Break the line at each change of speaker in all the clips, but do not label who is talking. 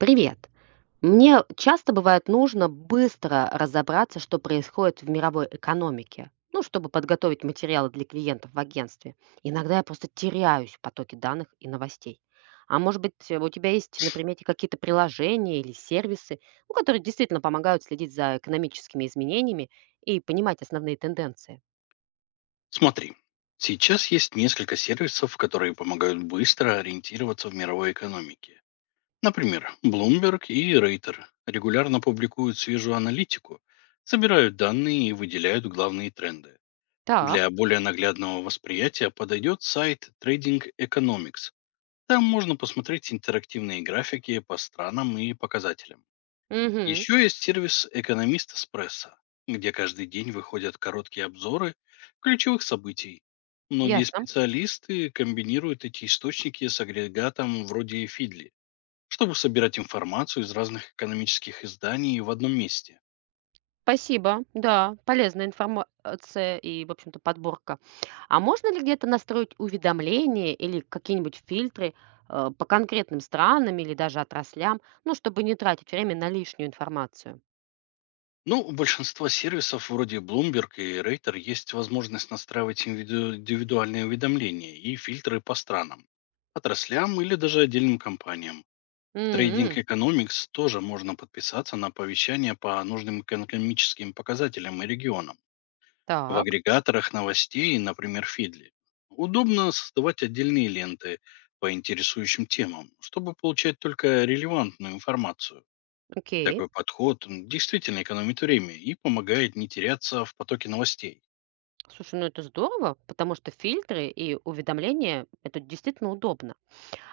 Привет. Мне часто бывает нужно быстро разобраться, что происходит в мировой экономике, ну, чтобы подготовить материалы для клиентов в агентстве. Иногда я просто теряюсь в потоке данных и новостей. А может быть, у тебя есть на примете какие-то приложения или сервисы, ну, которые действительно помогают следить за экономическими изменениями и понимать основные тенденции?
Смотри, сейчас есть несколько сервисов, которые помогают быстро ориентироваться в мировой экономике. Например, Bloomberg и Рейтер регулярно публикуют свежую аналитику, собирают данные и выделяют главные тренды. Для
Так.
более наглядного восприятия подойдет сайт Trading Economics. Там можно посмотреть интерактивные графики по странам и показателям.
Угу.
Еще есть сервис «Экономист Эспрессо», где каждый день выходят короткие обзоры ключевых событий. Многие
Ясно.
специалисты комбинируют эти источники с агрегатом вроде Фидли, чтобы собирать информацию из разных экономических изданий в одном месте.
Спасибо. Да, полезная информация и, в общем-то, подборка. А можно ли где-то настроить уведомления или какие-нибудь фильтры по конкретным странам или даже отраслям, ну, чтобы не тратить время на лишнюю информацию?
Ну, у большинства сервисов вроде Bloomberg и Рейтер есть возможность настраивать индивидуальные уведомления и фильтры по странам, отраслям или даже отдельным компаниям. В Trading
М.
Economics тоже можно подписаться на оповещания по нужным экономическим показателям и регионам. В
Так.
агрегаторах новостей, например, Фидли, удобно создавать отдельные ленты по интересующим темам, чтобы получать только релевантную информацию.
Окей.
Такой подход действительно экономит время и помогает не теряться в потоке новостей.
Слушай, ну это здорово, потому что фильтры и уведомления это действительно удобно.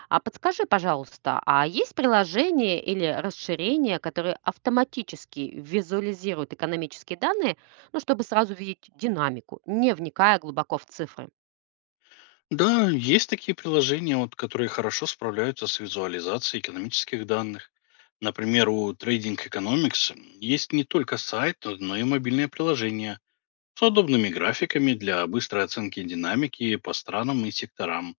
А подскажи, пожалуйста, а есть приложения или расширения, которые автоматически визуализируют экономические данные, ну, чтобы сразу видеть динамику, не вникая глубоко в цифры?
Да, есть такие приложения, вот, которые хорошо справляются с визуализацией экономических данных. Например, у Trading Economics есть не только сайт, но и мобильное приложение с удобными графиками для быстрой оценки динамики по странам и секторам.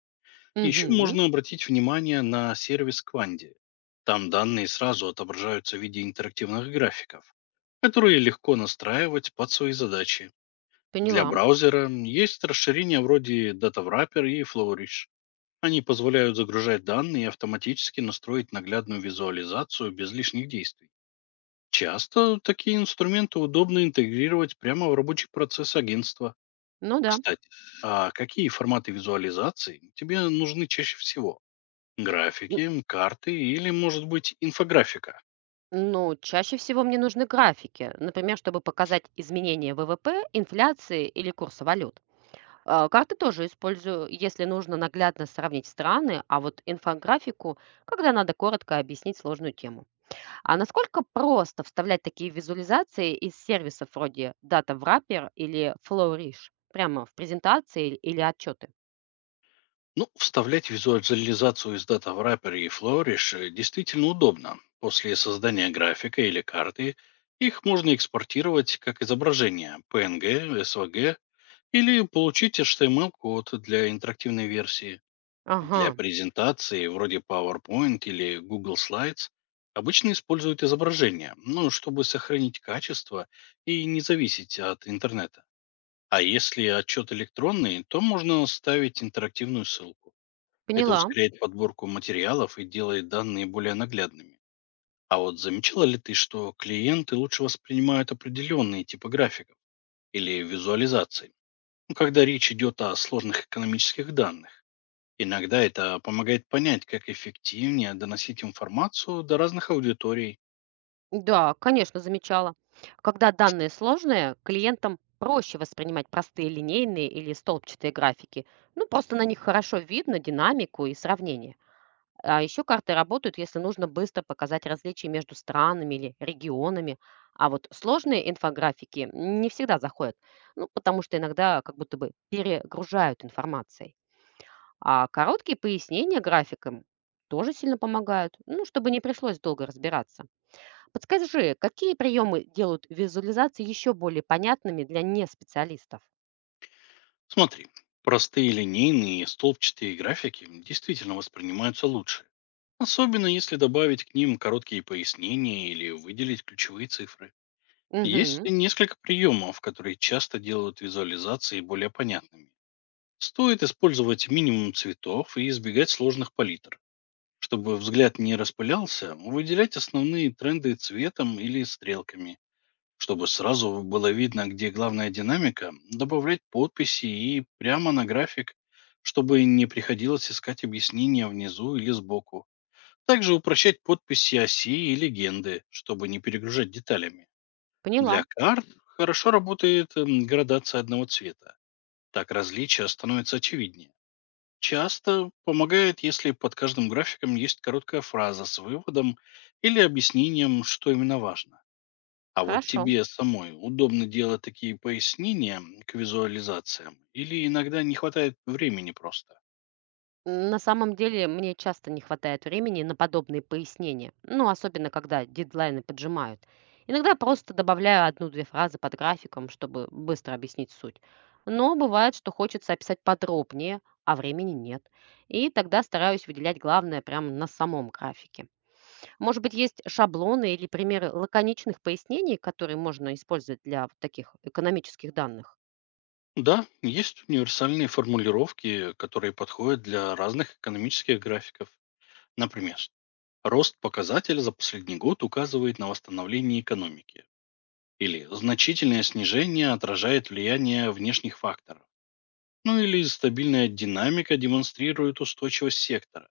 Еще
Угу.
можно обратить внимание на сервис Кванди. Там данные сразу отображаются в виде интерактивных графиков, которые легко настраивать под свои задачи. Для
Поняла.
браузера есть расширения вроде DataWrapper и Flourish, они позволяют загружать данные и автоматически настроить наглядную визуализацию без лишних действий. Часто такие инструменты удобно интегрировать прямо в рабочий процесс агентства.
Ну да.
Кстати, а какие форматы визуализации тебе нужны чаще всего?
Н-
Графики, карты или, может быть, инфографика?
Но чаще всего мне нужны графики, например, чтобы показать изменения ВВП, инфляции или курса валют. А, карты тоже использую, если нужно наглядно сравнить страны, а вот инфографику, когда надо коротко объяснить сложную тему. А насколько просто вставлять такие визуализации из сервисов вроде Data Wrapper или Flourish прямо в презентации или отчеты?
Ну, вставлять визуализацию из Data Wrapper и Flourish действительно удобно. После создания графика или карты их можно экспортировать как изображение PNG, SVG или получить HTML-код для интерактивной версии.
Ага.
Для презентации, вроде PowerPoint или Google Slides, обычно используют изображение, ну, чтобы сохранить качество и не зависеть от интернета. А если отчет электронный, то можно ставить интерактивную ссылку. Это
Поняла.
ускоряет подборку материалов и делает данные более наглядными. А вот замечала ли ты, что клиенты лучше воспринимают определенные типы графиков или визуализаций? Ну, когда речь идет о сложных экономических данных. Иногда это помогает понять, как эффективнее доносить информацию до разных аудиторий.
Да, конечно, замечала. Когда данные сложные, клиентам проще воспринимать простые линейные или столбчатые графики. Ну, просто на них хорошо видно динамику и сравнение. А еще карты работают, если нужно быстро показать различия между странами или регионами. А вот сложные инфографики не всегда заходят, ну, потому что иногда как будто бы перегружают информацией. А короткие пояснения графикам тоже сильно помогают, ну, чтобы не пришлось долго разбираться. Подскажи, какие приемы делают визуализации еще более понятными для неспециалистов?
Смотри, простые линейные и столбчатые графики действительно воспринимаются лучше. Особенно если добавить к ним короткие пояснения или выделить ключевые цифры. Есть
Угу.
несколько приемов, которые часто делают визуализации более понятными. Стоит использовать минимум цветов и избегать сложных палитр. Чтобы взгляд не распылялся, выделять основные тренды цветом или стрелками. Чтобы сразу было видно, где главная динамика, добавлять подписи и прямо на график, чтобы не приходилось искать объяснения внизу или сбоку. Также упрощать подписи оси и легенды, чтобы не перегружать деталями. Для
Поняла.
карт хорошо работает градация одного цвета. Так различия становятся очевиднее. Часто помогает, если под каждым графиком есть короткая фраза с выводом или объяснением, что именно важно. А вот
Хорошо.
тебе самой удобно делать такие пояснения к визуализациям или иногда не хватает времени просто?
На самом деле, мне часто не хватает времени на подобные пояснения, ну, особенно когда дедлайны поджимают. Иногда я просто добавляю одну-две фразы под графиком, чтобы быстро объяснить суть. Но бывает, что хочется описать подробнее, а времени нет. И тогда стараюсь выделять главное прямо на самом графике. Может быть, есть шаблоны или примеры лаконичных пояснений, которые можно использовать для вот таких экономических данных?
Да, есть универсальные формулировки, которые подходят для разных экономических графиков. Например, рост показателя за последний год указывает на восстановление экономики. Или значительное снижение отражает влияние внешних факторов. Ну или стабильная динамика демонстрирует устойчивость сектора.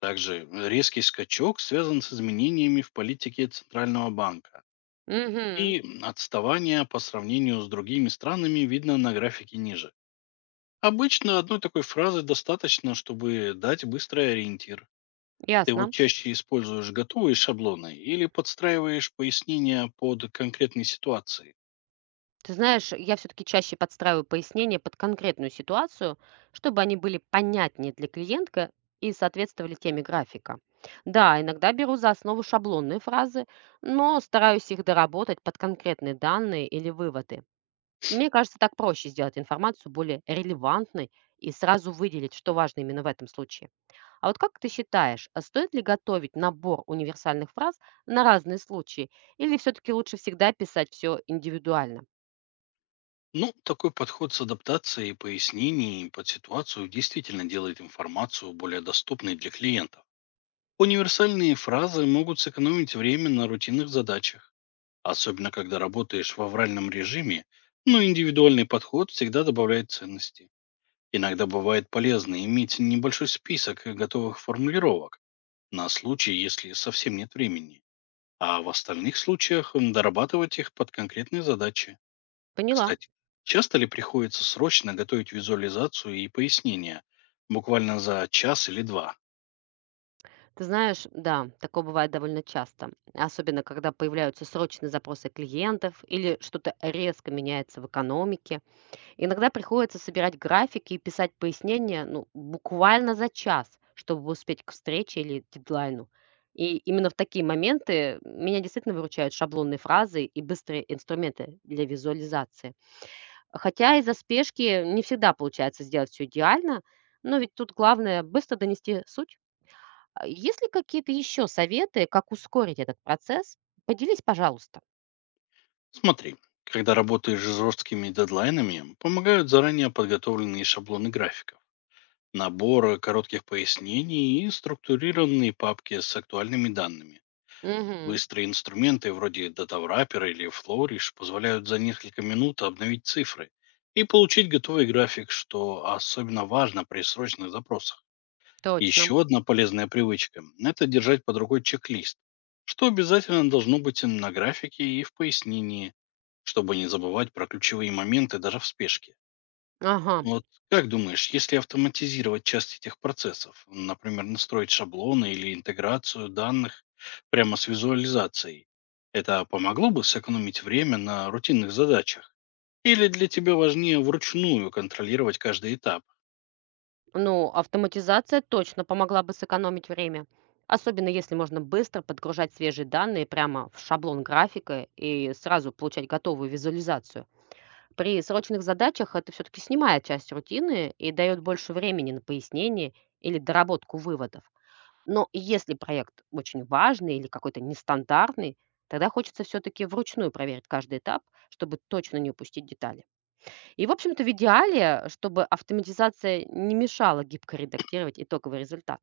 Также резкий скачок связан с изменениями в политике Центрального банка.
Угу.
И отставание по сравнению с другими странами видно на графике ниже. Обычно одной такой фразы достаточно, чтобы дать быстрый ориентир. Ты вот
Ясно.
чаще используешь готовые шаблоны или подстраиваешь пояснения под конкретные ситуации?
Ты знаешь, я все-таки чаще подстраиваю пояснения под конкретную ситуацию, чтобы они были понятнее для клиентка и соответствовали теме графика. Да, иногда беру за основу шаблонные фразы, но стараюсь их доработать под конкретные данные или выводы. Мне кажется, так проще сделать информацию более релевантной и сразу выделить, что важно именно в этом случае. А вот как ты считаешь, а стоит ли готовить набор универсальных фраз на разные случаи, или все-таки лучше всегда писать все индивидуально?
Ну, такой подход с адаптацией и пояснений под ситуацию действительно делает информацию более доступной для клиентов. Универсальные фразы могут сэкономить время на рутинных задачах, особенно когда работаешь в авральном режиме, но индивидуальный подход всегда добавляет ценности. Иногда бывает полезно иметь небольшой список готовых формулировок на случай, если совсем нет времени, а в остальных случаях дорабатывать их под конкретные задачи.
Поняла.
Кстати, часто ли приходится срочно готовить визуализацию и пояснения, буквально за час или два?
Ты знаешь, да, такое бывает довольно часто, особенно когда появляются срочные запросы клиентов или что-то резко меняется в экономике. Иногда приходится собирать графики и писать пояснения, ну, буквально за час, чтобы успеть к встрече или дедлайну. И именно в такие моменты меня действительно выручают шаблонные фразы и быстрые инструменты для визуализации. Хотя из-за спешки не всегда получается сделать все идеально, но ведь тут главное быстро донести суть. А есть ли какие-то еще советы, как ускорить этот процесс? Поделись, пожалуйста.
Смотри, когда работаешь с жесткими дедлайнами, помогают заранее подготовленные шаблоны графиков, набор коротких пояснений и структурированные папки с актуальными данными.
Мгм.
Быстрые инструменты вроде датаврапера или Flourish позволяют за несколько минут обновить цифры и получить готовый график, что особенно важно при срочных запросах.
Точно.
Еще одна полезная привычка – это держать под рукой чек-лист, что обязательно должно быть на графике и в пояснении, чтобы не забывать про ключевые моменты даже в спешке.
Ага.
Вот, как думаешь, если автоматизировать часть этих процессов, например, настроить шаблоны или интеграцию данных прямо с визуализацией, это помогло бы сэкономить время на рутинных задачах? Или для тебя важнее вручную контролировать каждый этап?
Ну, автоматизация точно помогла бы сэкономить время. Особенно если можно быстро подгружать свежие данные прямо в шаблон графика и сразу получать готовую визуализацию. При срочных задачах это все-таки снимает часть рутины и дает больше времени на пояснение или доработку выводов. Но если проект очень важный или какой-то нестандартный, тогда хочется все-таки вручную проверить каждый этап, чтобы точно не упустить детали. И, в общем-то, в идеале, чтобы автоматизация не мешала гибко редактировать итоговый результат.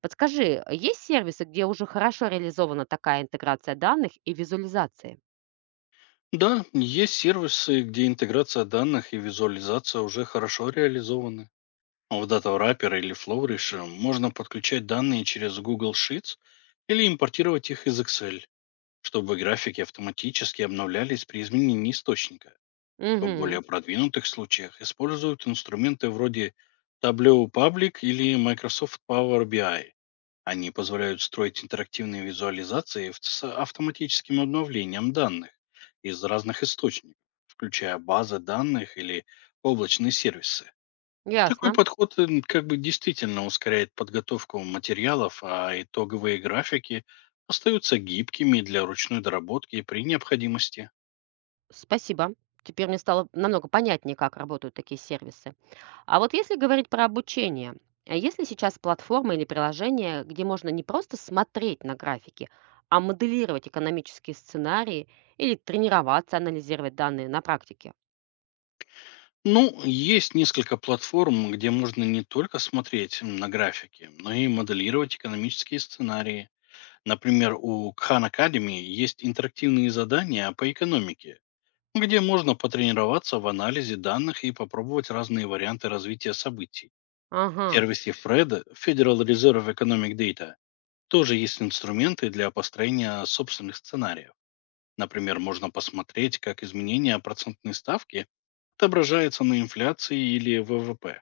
Подскажи, а есть сервисы, где уже хорошо реализована такая интеграция данных и визуализации?
Да, есть сервисы, где интеграция данных и визуализация уже хорошо реализованы. В DataWrapper или Flowrish можно подключать данные через Google Sheets или импортировать их из Excel, чтобы графики автоматически обновлялись при изменении источника. В
Угу.
более продвинутых случаях используют инструменты вроде Tableau Public или Microsoft Power BI. Они позволяют строить интерактивные визуализации с автоматическим обновлением данных из разных источников, включая базы данных или облачные сервисы. Такой
Ясно.
подход как бы действительно ускоряет подготовку материалов, а итоговые графики остаются гибкими для ручной доработки при необходимости.
Спасибо. Теперь мне стало намного понятнее, как работают такие сервисы. А вот если говорить про обучение, а есть ли сейчас платформа или приложение, где можно не просто смотреть на графики, а моделировать экономические сценарии или тренироваться, анализировать данные на практике?
Ну, есть несколько платформ, где можно не только смотреть на графики, но и моделировать экономические сценарии. Например, у Khan Academy есть интерактивные задания по экономике, где можно потренироваться в анализе данных и попробовать разные варианты развития событий.
Ага.
В сервисе Фреда, Federal Reserve Economic Data, тоже есть инструменты для построения собственных сценариев. Например, можно посмотреть, как изменение процентной ставки отображается на инфляции или ВВП.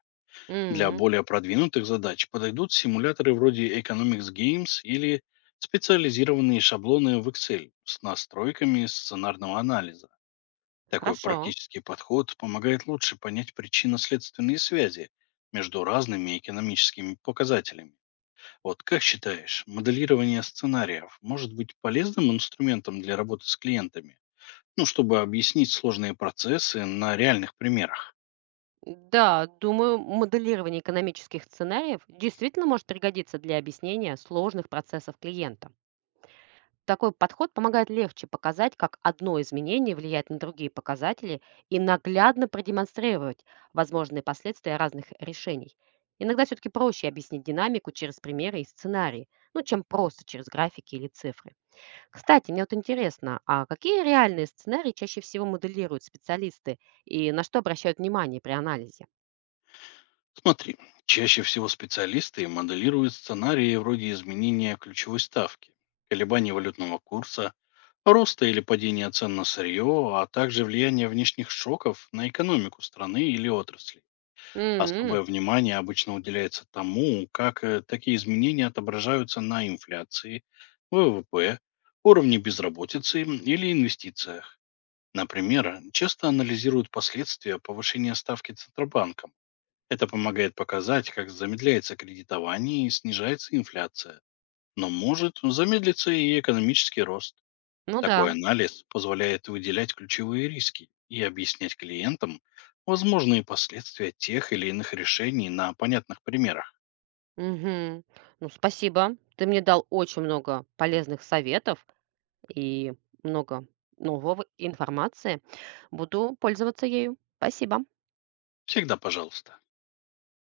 Для
М.
более продвинутых задач подойдут симуляторы вроде Economics Games или специализированные шаблоны в Excel с настройками сценарного анализа. Такой
Хорошо.
практический подход помогает лучше понять причинно-следственные связи между разными экономическими показателями. Вот, как считаешь, моделирование сценариев может быть полезным инструментом для работы с клиентами? Ну, чтобы объяснить сложные процессы на реальных примерах.
Да, думаю, моделирование экономических сценариев действительно может пригодиться для объяснения сложных процессов клиента. Такой подход помогает легче показать, как одно изменение влияет на другие показатели и наглядно продемонстрировать возможные последствия разных решений. Иногда все-таки проще объяснить динамику через примеры и сценарии, ну, чем просто через графики или цифры. Кстати, мне вот интересно, а какие реальные сценарии чаще всего моделируют специалисты и на что обращают внимание при анализе?
Смотри, чаще всего специалисты моделируют сценарии вроде изменения ключевой ставки, колебаний валютного курса, роста или падения цен на сырье, а также влияние внешних шоков на экономику страны или отрасли.
М.
Особое внимание обычно уделяется тому, как такие изменения отображаются на инфляции, ВВП, уровне безработицы или инвестициях. Например, часто анализируют последствия повышения ставки Центробанком. Это помогает показать, как замедляется кредитование и снижается инфляция, но может замедлиться и экономический рост.
Ну да.
Такой анализ позволяет выделять ключевые риски и объяснять клиентам возможные последствия тех или иных решений на понятных примерах.
Мгм. Ну спасибо. Ты мне дал очень много полезных советов и много нового информации. Буду пользоваться ею. Спасибо.
Всегда пожалуйста.